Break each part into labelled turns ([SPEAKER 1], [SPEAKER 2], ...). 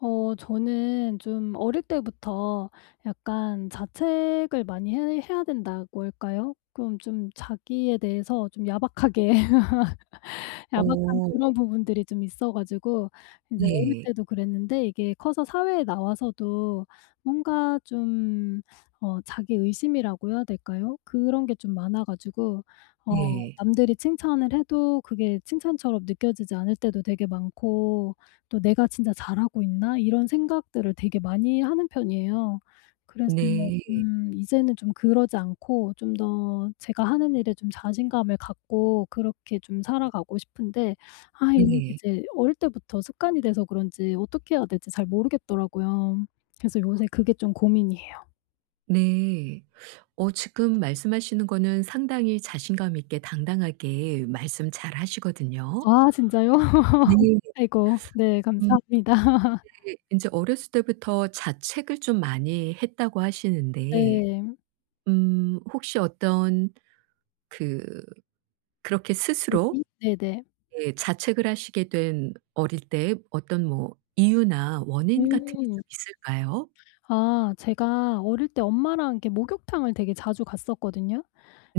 [SPEAKER 1] 어 저는 좀 어릴 때부터 약간 자책을 많이 해 해야 된다고 할까요? 그럼 좀 자기에 대해서 좀 야박하게 야박한
[SPEAKER 2] 어.
[SPEAKER 1] 그런 부분들이 좀 있어 가지고 이제 어릴
[SPEAKER 2] 네.
[SPEAKER 1] 때도 그랬는데 이게 커서 사회에 나와서도 뭔가 좀 어 자기 의심이라고 해야 될까요? 그런 게 좀 많아 가지고 어
[SPEAKER 2] 네.
[SPEAKER 1] 남들이 칭찬을 해도 그게 칭찬처럼 느껴지지 않을 때도 되게 많고 또 '내가 진짜 잘하고 있나?' 이런 생각들을 되게 많이 하는 편이에요. 그래서
[SPEAKER 2] 네.
[SPEAKER 1] 좀 이제는 좀 그러지 않고 좀 더 제가 하는 일에 좀 자신감을 갖고 그렇게 좀 살아가고 싶은데 아 이런 게
[SPEAKER 2] 네.
[SPEAKER 1] 제 어릴 때부터 습관이 돼서 그런지 어떻게 해야 될지 잘 모르겠더라고요. 그래서 요새 그게 좀 고민이에요.
[SPEAKER 2] 네. 어 지금 말씀하시는 거는 상당히 자신감있게 당당하게 말씀 잘 하시거든요.
[SPEAKER 1] 아 진짜요?
[SPEAKER 2] 네.
[SPEAKER 1] 아이고. 네
[SPEAKER 2] 음.
[SPEAKER 1] 감사합니다.
[SPEAKER 2] 이게 인제 어렸을 때부터 자책을 좀 많이 했다고 하시는데
[SPEAKER 1] 네.
[SPEAKER 2] 음 혹시 어떤 그 그렇게 스스로
[SPEAKER 1] [unintelligible] 네네.
[SPEAKER 2] 예 자책을 하시게 된 어릴 때의 어떤 뭐 이유나 원인 같은 게 좀
[SPEAKER 1] 음.
[SPEAKER 2] 있을까요?
[SPEAKER 1] 아 제가 어릴 때 엄마랑 이렇게 목욕탕을 되게 자주 갔었거든요.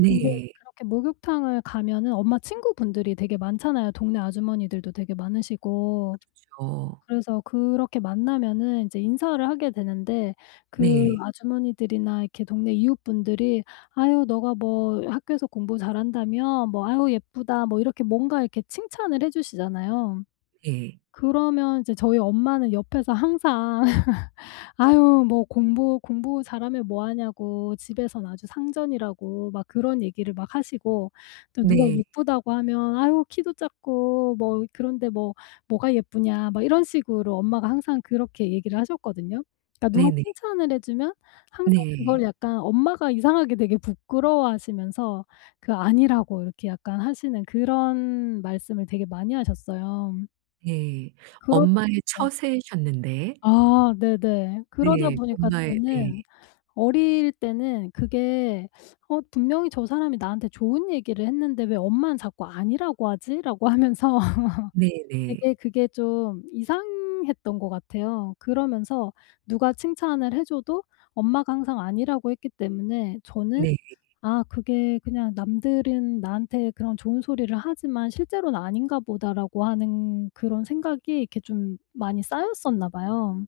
[SPEAKER 1] 근데 그렇게 목욕탕을 가면은 엄마 친구분들이 되게 많잖아요, 동네 아주머니들도 되게 많으시고.
[SPEAKER 2] 그렇죠.
[SPEAKER 1] 그래서 그렇게 만나면은 이제 인사를 하게 되는데 그
[SPEAKER 2] 네.
[SPEAKER 1] 아주머니들이나 이렇게 동네 이웃분들이 "아유 너가 뭐 학교에서 공부 잘한다며? 뭐 아유 예쁘다." 뭐 이렇게 뭔가 이렇게 칭찬을 해 주시잖아요.
[SPEAKER 2] 네.
[SPEAKER 1] 그러면 이제 저희 엄마는 옆에서 항상 "아유 뭐 공부 공부 잘하면 뭐하냐고 집에선 아주 상전이라고." 막 그런 얘기를 막 하시고 또 누가
[SPEAKER 2] 네.
[SPEAKER 1] 예쁘다고 하면 "아유 키도 작고 뭐 그런데 뭐 뭐가 예쁘냐?" 막 이런 식으로 엄마가 항상 그렇게 얘기를 하셨거든요. 그러니까 누가
[SPEAKER 2] 네네.
[SPEAKER 1] 칭찬을 해주면 항상 그걸
[SPEAKER 2] 네.
[SPEAKER 1] 약간 엄마가 이상하게 되게 부끄러워 하시면서 그 아니라고 이렇게 약간 하시는 그런 말씀을 되게 많이 하셨어요.
[SPEAKER 2] 예.
[SPEAKER 1] 그러다
[SPEAKER 2] 엄마의
[SPEAKER 1] 보니까
[SPEAKER 2] 처세셨는데
[SPEAKER 1] 아 네네. 그러다
[SPEAKER 2] 네.
[SPEAKER 1] 보니까
[SPEAKER 2] 엄마의 네.
[SPEAKER 1] 저는 어릴 때는 그게 '어 분명히 저 사람이 나한테 좋은 얘기를 했는데 왜 엄마는 자꾸 아니라고 하지?'라고 하면서
[SPEAKER 2] 네네.
[SPEAKER 1] 되게 그게 좀 이상했던 것 같아요. 그러면서 누가 칭찬을 해 줘도 엄마가 항상 아니라고 했기 때문에 저는
[SPEAKER 2] 네.
[SPEAKER 1] '아 그게 그냥 남들은 나한테 그런 좋은 소리를 하지만 실제로는 아닌가 보다.'라고 하는 그런 생각이 이렇게 좀 많이 쌓였었나 봐요.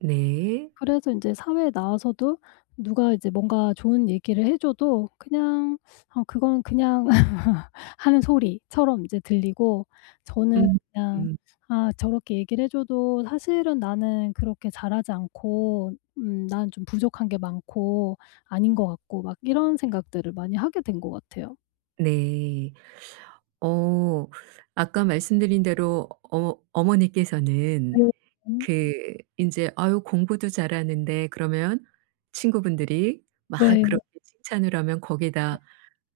[SPEAKER 2] 네.
[SPEAKER 1] 그래서 인제 사회에 나와서도 누가 이제 뭔가 좋은 얘기를 해 줘도 그냥 어 그건 그냥 하는 소리처럼 이제 들리고 저는
[SPEAKER 2] 음
[SPEAKER 1] 그냥
[SPEAKER 2] 음.
[SPEAKER 1] '아 저렇게 얘기를 해 줘도 사실은 나는 그렇게 잘하지 않고 음 난 좀 부족한 게 많고, 아닌 것 같고.' 막 이런 생각들을 많이 하게 된 것 같아요.
[SPEAKER 2] 네. 어 아까 말씀드린 대로 어머 어머니께서는
[SPEAKER 1] [unintelligible]
[SPEAKER 2] 그 인제 "아유 공부도 잘하는데." 그러면 친구분들이 막
[SPEAKER 1] 네.
[SPEAKER 2] 그렇게 칭찬을 하면
[SPEAKER 1] 네.
[SPEAKER 2] 거기다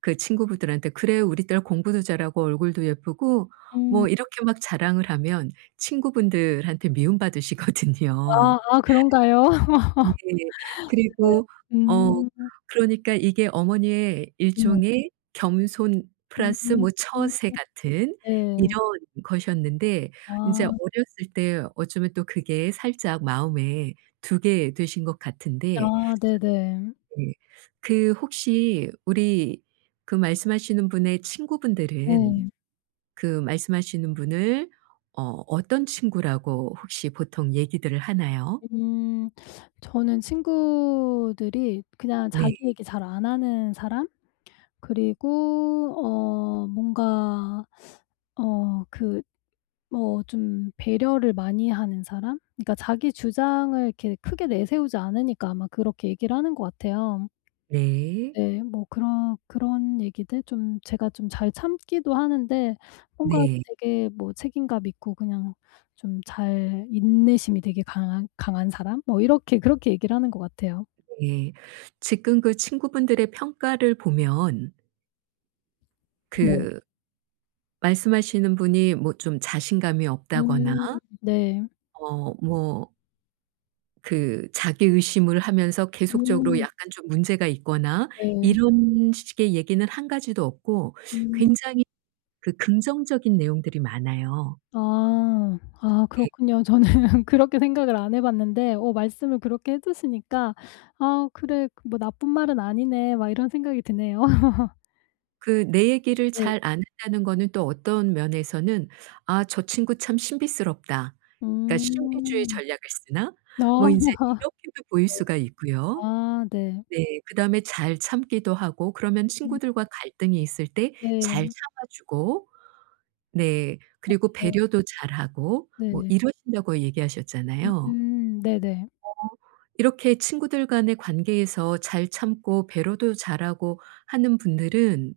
[SPEAKER 2] 그 친구분들한테 "그래. 우리 딸 공부도 잘하고 얼굴도 예쁘고"
[SPEAKER 1] 음.
[SPEAKER 2] 뭐 이렇게 막 자랑을 하면 친구분들한테 미움 받으시거든요.
[SPEAKER 1] 아 아 그런가요?
[SPEAKER 2] 네. 그리고
[SPEAKER 1] 네
[SPEAKER 2] 어
[SPEAKER 1] 음.
[SPEAKER 2] 그러니까 이게 어머니의
[SPEAKER 1] 네.
[SPEAKER 2] 일종의 겸손
[SPEAKER 1] 음
[SPEAKER 2] 플러스 뭐 처세 같은 이런
[SPEAKER 1] 네.
[SPEAKER 2] 것이었는데 이제
[SPEAKER 1] 아.
[SPEAKER 2] 어렸을 때 어쩌면 또 그게 살짝 마음에 두게 되신 것 같은데
[SPEAKER 1] 아 네네.
[SPEAKER 2] 네. 그 혹시 우리 그 말씀하시는 분의 친구분들은
[SPEAKER 1] 네.
[SPEAKER 2] 그 말씀하시는 분을 어 어떤 친구라고 혹시 보통 얘기들을 하나요?
[SPEAKER 1] 음 저는 친구들이 그냥
[SPEAKER 2] 네.
[SPEAKER 1] 자기 얘기 잘 안 하는 사람? 그리고 어 뭔가 어 그 뭐 좀 배려를 많이 하는 사람? 그러니까 자기 주장을 이렇게 크게 내세우지 않으니까 아마 그렇게 얘기를 하는 것 같아요.
[SPEAKER 2] 네.
[SPEAKER 1] 네 뭐 그런-그런 얘기들 좀 제가 좀 잘 참기도 하는데 뭔가
[SPEAKER 2] 네.
[SPEAKER 1] 되게 뭐 책임감 있고 그냥 좀 잘 인내심이 되게 강한 강한 사람? 뭐 이렇게 그렇게 얘기를 하는 것 같아요.
[SPEAKER 2] 예. 지금 그 친구분들의 평가를 보면
[SPEAKER 1] 네.
[SPEAKER 2] 그 말씀하시는 분이 뭐 좀 자신감이 없다거나
[SPEAKER 1] 음 네.
[SPEAKER 2] 어 뭐 그 자기 의심을 하면서 계속적으로
[SPEAKER 1] 음.
[SPEAKER 2] 약간 좀 문제가 있거나
[SPEAKER 1] 네.
[SPEAKER 2] 이런 식의 얘기는 1 가지도 없고
[SPEAKER 1] 음.
[SPEAKER 2] 굉장히 그 긍정적인 내용들이 많아요.
[SPEAKER 1] 아 아
[SPEAKER 2] 네.
[SPEAKER 1] 그렇군요. 저는 그렇게 생각을 안 해봤는데 어 말씀을 그렇게 해 주시니까 '아 그래 그 뭐 나쁜 말은 아니네.' 막 이런 생각이 드네요.
[SPEAKER 2] 그 내 얘기를
[SPEAKER 1] 네.
[SPEAKER 2] 잘 안 한다는 거는 또 어떤 면에서는 '아 저 친구 참 신비스럽다.' 그러니까 '신비주의
[SPEAKER 1] 음.
[SPEAKER 2] 전략을 쓰나?' 뭐 인제
[SPEAKER 1] 네.
[SPEAKER 2] 이렇게도 보일 수가 있고요.
[SPEAKER 1] 아 네.
[SPEAKER 2] 네 그다음에 잘 참기도 하고 그러면
[SPEAKER 1] 음.
[SPEAKER 2] 친구들과 갈등이 있을 때 잘
[SPEAKER 1] 네.
[SPEAKER 2] 참아 주고. 네 그리고
[SPEAKER 1] 맞아요.
[SPEAKER 2] 배려도 잘하고 뭐
[SPEAKER 1] 네.
[SPEAKER 2] 이러신다고 얘기하셨잖아요.
[SPEAKER 1] 음, 네네.
[SPEAKER 2] 어 이렇게 친구들 간의 관계에서 잘 참고 배려도 잘하고 하는 분들은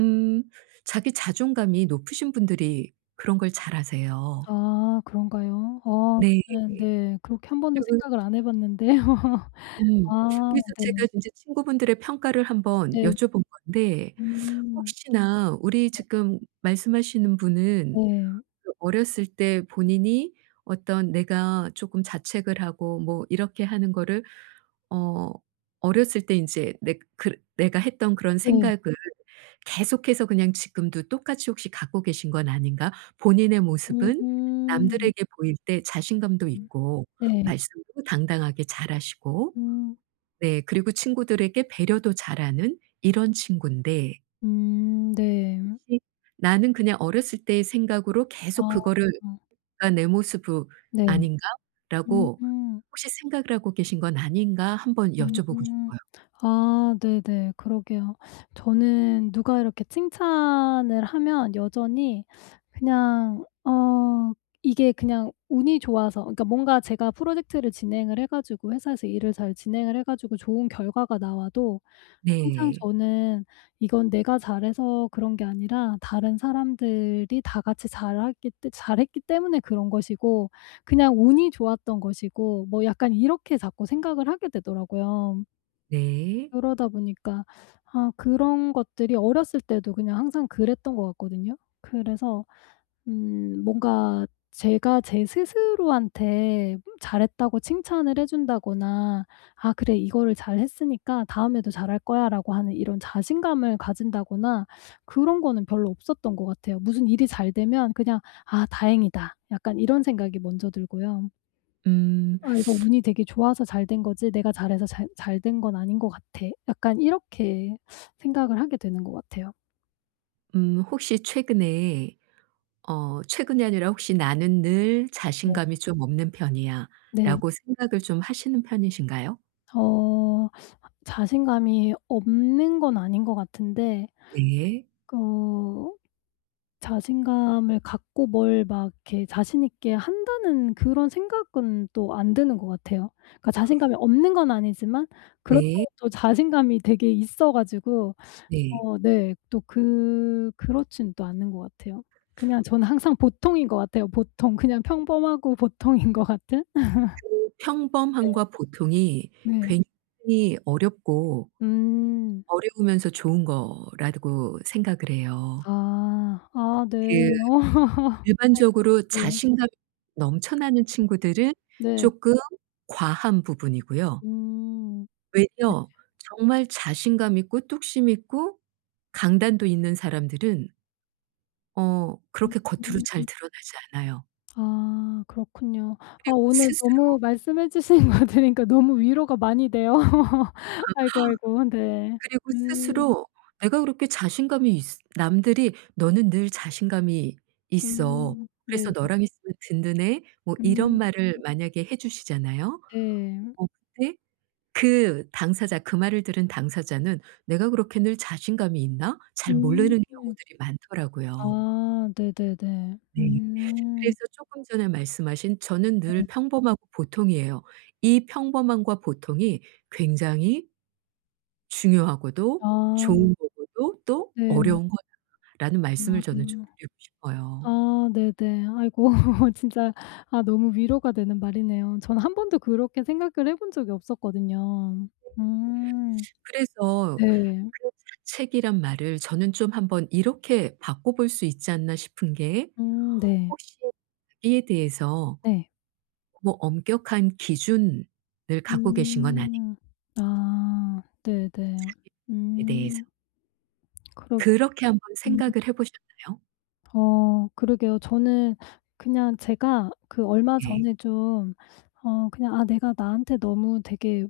[SPEAKER 2] 음 자기 자존감이 높으신 분들이 그런 걸 잘하세요.
[SPEAKER 1] 아 그런가요? 어
[SPEAKER 2] 네.
[SPEAKER 1] 그건 네. 그렇게 1 번도
[SPEAKER 2] [unintelligible]
[SPEAKER 1] 생각을 안 해 봤는데요.
[SPEAKER 2] 음
[SPEAKER 1] 아
[SPEAKER 2] 그래서
[SPEAKER 1] 네.
[SPEAKER 2] 제가 진짜 친구분들의 평가를 1 번
[SPEAKER 1] 네.
[SPEAKER 2] 여쭤본 건데
[SPEAKER 1] 음.
[SPEAKER 2] 혹시나 우리
[SPEAKER 1] 네.
[SPEAKER 2] 지금 말씀하시는 분은
[SPEAKER 1] 네.
[SPEAKER 2] 그 어렸을 때 본인이 어떤 내가 조금 자책을 하고 뭐 이렇게 하는 거를 어 어렸을 때 인제 내가 그랬 내가 했던 그런
[SPEAKER 1] 네.
[SPEAKER 2] 생각을 계속해서 그냥 지금도 똑같이 혹시 갖고 계신 건 아닌가? 본인의 모습은
[SPEAKER 1] 음.
[SPEAKER 2] 남들에게 보일 때 자신감도 있고
[SPEAKER 1] 네.
[SPEAKER 2] 말씀도 당당하게 잘하시고
[SPEAKER 1] 음.
[SPEAKER 2] 네 그리고 친구들에게 배려도 잘하는 이런 친구인데
[SPEAKER 1] 음 네.
[SPEAKER 2] 혹시 나는 그냥 어렸을 때의 생각으로 계속
[SPEAKER 1] 어.
[SPEAKER 2] 그거를 그러니까 '내 모습으
[SPEAKER 1] 네. 음.
[SPEAKER 2] 아닌가?'라고 혹시 생각을 하고 계신 건 아닌가 1 번 여쭤보고
[SPEAKER 1] 음.
[SPEAKER 2] 싶어요.
[SPEAKER 1] 아 네네. 그러게요. 저는 누가 이렇게 칭찬을 하면 여전히 그냥 어 이게 그냥 운이 좋아서 그러니까 뭔가 제가 프로젝트를 진행을 해 가지고 회사에서 일을 잘 진행을 해 가지고 좋은 결과가 나와도 항상
[SPEAKER 2] 네.
[SPEAKER 1] 저는 '이건 내가 잘해서 그런 게 아니라 다른 사람들이 다 같이 잘하기 때 잘했기 때문에 그런 것이고 그냥 운이 좋았던 것이고' 뭐 약간 이렇게 자꾸 생각을 하게 되더라고요.
[SPEAKER 2] 네.
[SPEAKER 1] 그러다 보니까 아 그런 것들이 어렸을 때도 그냥 항상 그랬던 것 같거든요. 그래서 음 뭔가 제가 제 스스로한테 잘했다고 칭찬을 해 준다거나 '아 그래. 이거를 잘했으니까 다음에도 잘할 거야.'라고 하는 이런 자신감을 가진다거나 그런 거는 별로 없었던 것 같아요. 무슨 일이 잘 되면 그냥 '아 다행이다.' 약간 이런 생각이 먼저 들고요.
[SPEAKER 2] 음.
[SPEAKER 1] '아 이거 운이 되게 좋아서 잘된 거지, 내가 잘해서 잘 잘 된 건 아닌 것 같아.' 약간 이렇게 생각을 하게 되는 것 같아요.
[SPEAKER 2] 음. 혹시 최근에 어 최근이 아니라 혹시 '나는 늘
[SPEAKER 1] 네.
[SPEAKER 2] 자신감이 좀 없는
[SPEAKER 1] 네.
[SPEAKER 2] 편이야.'라고 생각을 좀 하시는 편이신가요?
[SPEAKER 1] 어 자신감이 없는 건 아닌 것 같은데
[SPEAKER 2] 네.
[SPEAKER 1] 어 자신감을 갖고 뭘 막 이렇게 자신 있게 한다는 그런 생각은 또 안 드는 것 같아요. 그러니까 자신감이 없는 건 아니지만
[SPEAKER 2] 네.
[SPEAKER 1] 그렇다고 또 자신감이 되게 있어 가지고
[SPEAKER 2] 네.
[SPEAKER 1] 어 네 또 그 그렇진 또 않은 것 같아요. 그냥 저는 항상 보통인 것 같아요, 보통. 그냥 평범하고 보통인 것 같은?.
[SPEAKER 2] 그 그
[SPEAKER 1] 네.
[SPEAKER 2] 평범함과 보통이
[SPEAKER 1] 네.
[SPEAKER 2] 굉장히 어렵고,
[SPEAKER 1] 음.
[SPEAKER 2] 어려우면서 좋은 거라고 생각을 해요.
[SPEAKER 1] 아. 아 네.
[SPEAKER 2] 그
[SPEAKER 1] 아이고.
[SPEAKER 2] 일반적으로
[SPEAKER 1] 네.
[SPEAKER 2] 자신감이 넘쳐나는
[SPEAKER 1] 음.
[SPEAKER 2] 친구들은
[SPEAKER 1] 네.
[SPEAKER 2] 쪼끔 과한 부분이고요.
[SPEAKER 1] 음. 네.
[SPEAKER 2] 외려 정말 자신감 있고 뚝심 있고 강단도 있는 사람들은 어 그렇게 겉으로 잘
[SPEAKER 1] 음.
[SPEAKER 2] 드러나지 않아요.
[SPEAKER 1] 아. 그렇군요. 아
[SPEAKER 2] 그리고
[SPEAKER 1] 오늘
[SPEAKER 2] 스스로
[SPEAKER 1] 너무 말씀해 주신 거 들으니까 너무 위로가 많이 돼요. 아이고, 아이고. 네.
[SPEAKER 2] 그리고
[SPEAKER 1] 음.
[SPEAKER 2] 스스로 내가 그렇게 자신감이 있으 남들이 "너는 늘 자신감이 있어.
[SPEAKER 1] 음. 네.
[SPEAKER 2] 그래서 너랑 있으면 든든해." 뭐 이런
[SPEAKER 1] 음.
[SPEAKER 2] 말을 만약에 해 주시잖아요?
[SPEAKER 1] 네.
[SPEAKER 2] 어 근데 그 당사자, 그 말을 들은 당사자는 '내가 그렇게 늘 자신감이 있나?' 잘
[SPEAKER 1] 음.
[SPEAKER 2] 모르는 경우들이 많더라고요.
[SPEAKER 1] 아. 네네네.
[SPEAKER 2] 네.
[SPEAKER 1] 음.
[SPEAKER 2] 그래서 쪼끔 전에 말씀하신 "저는
[SPEAKER 1] 네.
[SPEAKER 2] 늘 평범하고 보통이에요.", "이 평범함과 보통이 굉장히 중요하고도
[SPEAKER 1] 아.
[SPEAKER 2] 좋은 거고도 또
[SPEAKER 1] 네.
[SPEAKER 2] 어려운 거다."라는 말씀을
[SPEAKER 1] 아.
[SPEAKER 2] 저는 좀 드리고 싶어요.
[SPEAKER 1] 아 네네. 아이고 진짜 아 너무 위로가 되는 말이네요. 저는 1 번도 그렇게 생각을 해 본 적이 없었거든요.
[SPEAKER 2] [unintelligible]
[SPEAKER 1] 음.
[SPEAKER 2] 그래서
[SPEAKER 1] 네.
[SPEAKER 2] 그 자책이란 말을 저는 좀 '1 번 이렇게 바꿔 볼 수 있지 않나.' 싶은 게
[SPEAKER 1] 음 네.
[SPEAKER 2] 혹시 자기에 대해서
[SPEAKER 1] 네.
[SPEAKER 2] 뭐 엄격한 기준을 갖고 계신 건 아닌
[SPEAKER 1] 음. 아. 네네.
[SPEAKER 2] 자기에 대해서.
[SPEAKER 1] 음. 그러
[SPEAKER 2] 그렇게 한번
[SPEAKER 1] 음.
[SPEAKER 2] 생각을 해 보셨나요?
[SPEAKER 1] 어 그러게요. 저는 그냥 제가 그 얼마
[SPEAKER 2] 네.
[SPEAKER 1] 전에 좀 어 그냥 '아 내가 나한테 너무 되게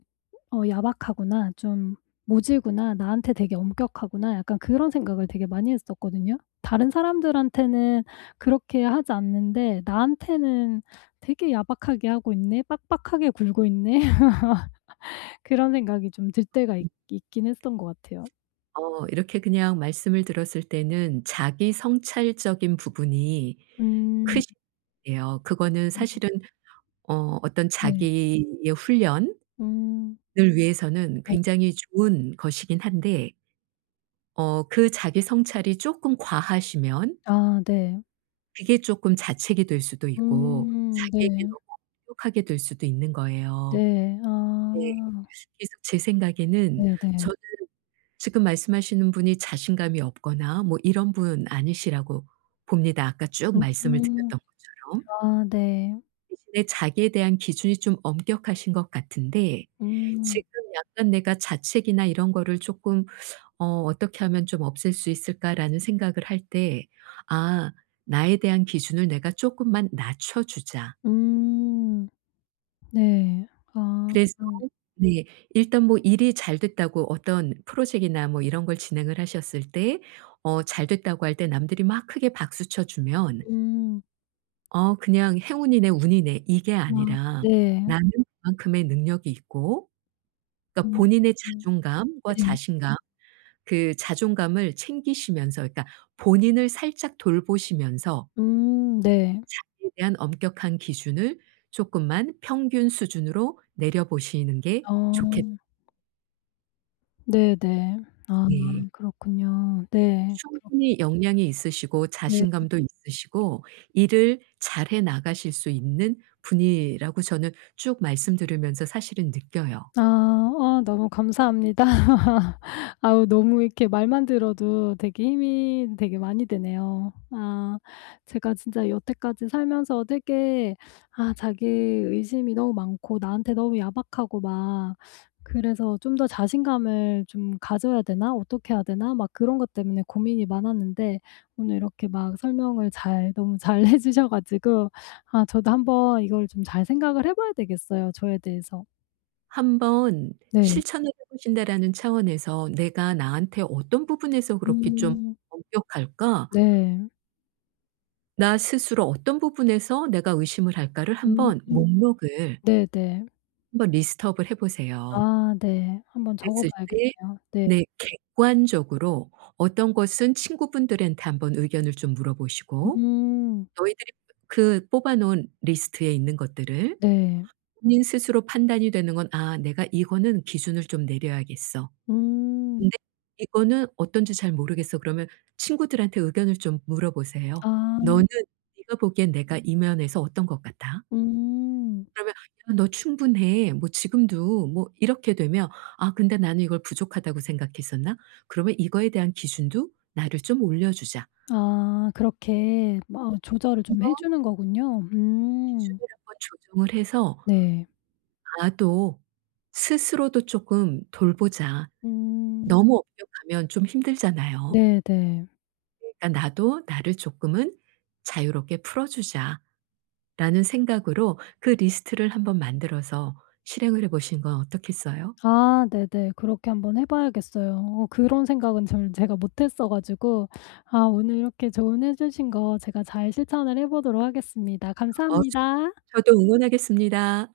[SPEAKER 1] 어 야박하구나, 좀 모질구나, 나한테 되게 엄격하구나.' 약간 그런 생각을 되게 많이 했었거든요. '다른 사람들한테는 그렇게 하지 않는데 나한테는 되게 야박하게 하고 있네, 빡빡하게 굴고 있네.' 그런 생각이 좀 들 때가 있 있긴 했었던 것 같아요.
[SPEAKER 2] 어 이렇게 그냥 말씀을 들었을 때는 자기 성찰적인 부분이
[SPEAKER 1] 음.
[SPEAKER 2] 크시 [unintelligible] 예요. 그거는
[SPEAKER 1] 음.
[SPEAKER 2] 사실은 어 어떤
[SPEAKER 1] 네.
[SPEAKER 2] 자기의 훈련을
[SPEAKER 1] 음.
[SPEAKER 2] 위해서는
[SPEAKER 1] 네.
[SPEAKER 2] 굉장히 좋은 것이긴 한데 어 그 자기 성찰이 쪼끔 과하시면
[SPEAKER 1] 아 네.
[SPEAKER 2] 그게 쪼끔 자책이 될 수도 있고
[SPEAKER 1] 음
[SPEAKER 2] 자기에게
[SPEAKER 1] 네.
[SPEAKER 2] 너무 엄격하게 될 수도 있는 거예요.
[SPEAKER 1] 네
[SPEAKER 2] 네.
[SPEAKER 1] 아.
[SPEAKER 2] 그래서 제 생각에는
[SPEAKER 1] 네네.
[SPEAKER 2] 저는 지금 말씀하시는 분이 자신감이 없거나 뭐 이런 분 아니시라고 봅니다. 아까 쭉 말씀을
[SPEAKER 1] 음.
[SPEAKER 2] 드렸던 것처럼.
[SPEAKER 1] 아 네.
[SPEAKER 2] 대신에 자기에 대한 기준이 좀 엄격하신 것 같은데
[SPEAKER 1] 음.
[SPEAKER 2] '지금 약간 내가 자책이나 이런 거를 쪼끔 어 어떻게 하면 좀 없앨 수 있을까' 라는 생각을 할 때 '아 나에 대한 기준을 내가 쪼끔만 낮춰 주자.'
[SPEAKER 1] 음 네. 아.
[SPEAKER 2] 그래서 네. 일단 뭐 일이 잘 됐다고 어떤 Project이나 뭐 이런 걸 진행을 하셨을 때 어 “잘 됐다.”고 할 때 남들이 막 크게 박수 쳐 주면
[SPEAKER 1] 음.
[SPEAKER 2] '어 그냥 행운이네. 운이네.' 이게
[SPEAKER 1] 아
[SPEAKER 2] 아니라
[SPEAKER 1] 네.
[SPEAKER 2] 나는 그만큼의 능력이 있고 그러니까
[SPEAKER 1] 음
[SPEAKER 2] 본인의
[SPEAKER 1] 음
[SPEAKER 2] 자존감과
[SPEAKER 1] 네.
[SPEAKER 2] 자신감 그 자존감을 챙기시면서 그러니까 본인을 살짝 돌보시면서
[SPEAKER 1] 음 네.
[SPEAKER 2] 자기에 대한 엄격한 기준을 쪼끔만 평균 수준으로 내려 보시는 게
[SPEAKER 1] 어.
[SPEAKER 2] 좋겠
[SPEAKER 1] 네네. 아
[SPEAKER 2] 네.
[SPEAKER 1] 그렇군요. 네. 그렇게
[SPEAKER 2] 충분히 역량이 있으시고
[SPEAKER 1] 네.
[SPEAKER 2] 자신감도 있으시고 일을 잘해 나가실 수 있는 분이라고 저는 쭉 말씀 들으면서 사실은 느껴요.
[SPEAKER 1] 아. 어 너무 감사합니다. 아우 너무 이렇게 말만 들어도 되게 힘이 되게 많이 되네요. 아. 제가 진짜 여태까지 살면서 되게 아 자기 의심이 너무 많고 나한테 너무 야박하고 막 그래서 '좀 더 자신감을 좀 가져야 되나? 어떻게 해야 되나?' 막 그런 것 때문에 고민이 많았는데, 오늘 이렇게 막 설명을 잘 너무 잘 해 주셔 가지고 아 저도 한번 이걸 좀 잘 생각을 해 봐야 되겠어요, 저에 대해서.
[SPEAKER 2] '한번
[SPEAKER 1] 네.
[SPEAKER 2] 실천을 해 보신다.'라는 차원에서 '내가 나한테 어떤 부분에서 그렇게 좀
[SPEAKER 1] 음.
[SPEAKER 2] 엄격할까?'
[SPEAKER 1] 네.
[SPEAKER 2] '나 스스로 어떤 부분에서 내가 의심을 할까?'를
[SPEAKER 1] 음.
[SPEAKER 2] 한번 목록을
[SPEAKER 1] 네네.
[SPEAKER 2] 한번 리스트 업을 해 보세요.
[SPEAKER 1] 아 네. 한번 적어
[SPEAKER 2] 그랬을 때
[SPEAKER 1] 봐야겠네요. 네.
[SPEAKER 2] 네, 객관적으로 어떤 것은 친구분들한테 한번 의견을 좀 물어 보시고
[SPEAKER 1] 음.
[SPEAKER 2] 너희들이 그 뽑아 놓은 리스트에 있는 것들을
[SPEAKER 1] 네.
[SPEAKER 2] 본인 스스로 판단이 되는 건 ‘아. 내가 이거는 기준을 좀 내려야겠어.
[SPEAKER 1] 음.
[SPEAKER 2] 근데 이거는 어떤지 잘 모르겠어.' 그러면 친구들한테 의견을 좀 물어 보세요.
[SPEAKER 1] 아.
[SPEAKER 2] "너는 네가 보기엔 내가 이 면에서 어떤 것 같아?"
[SPEAKER 1] 음.
[SPEAKER 2] 그러면 "야. 너 충분해. 뭐 지금도." 뭐 이렇게 되면 '아. 근데 나는 이걸 부족하다고 생각했었나? 그러면 이거에 대한 기준도 나를 좀 올려주자.'
[SPEAKER 1] 아. 그렇게? 뭐 어
[SPEAKER 2] 이렇게
[SPEAKER 1] 조절을 좀
[SPEAKER 2] 한번
[SPEAKER 1] 해 주는 거군요. 음.
[SPEAKER 2] 기준을 한번 조정을 해서
[SPEAKER 1] 네.
[SPEAKER 2] '나도 스스로도 쪼끔 돌보자.'
[SPEAKER 1] 음.
[SPEAKER 2] 너무 엄격하면 좀 힘들잖아요.
[SPEAKER 1] 네네.
[SPEAKER 2] 그러니까 '나도 나를 조금은 자유롭게 풀어 주자.'라는 생각으로 그 리스트를 한번 만들어서 실행을 해 보시는 건 어떻겠어요?
[SPEAKER 1] 아 네네. 그렇게 한번 해 봐야겠어요. 어 그런 생각은 저는 제가 못했어 가지고 아 오늘 이렇게 조언해 주신 거 제가 잘 실천을 해 보도록 하겠습니다.
[SPEAKER 2] 어 저
[SPEAKER 1] 감사합니다.
[SPEAKER 2] 저도 응원하겠습니다.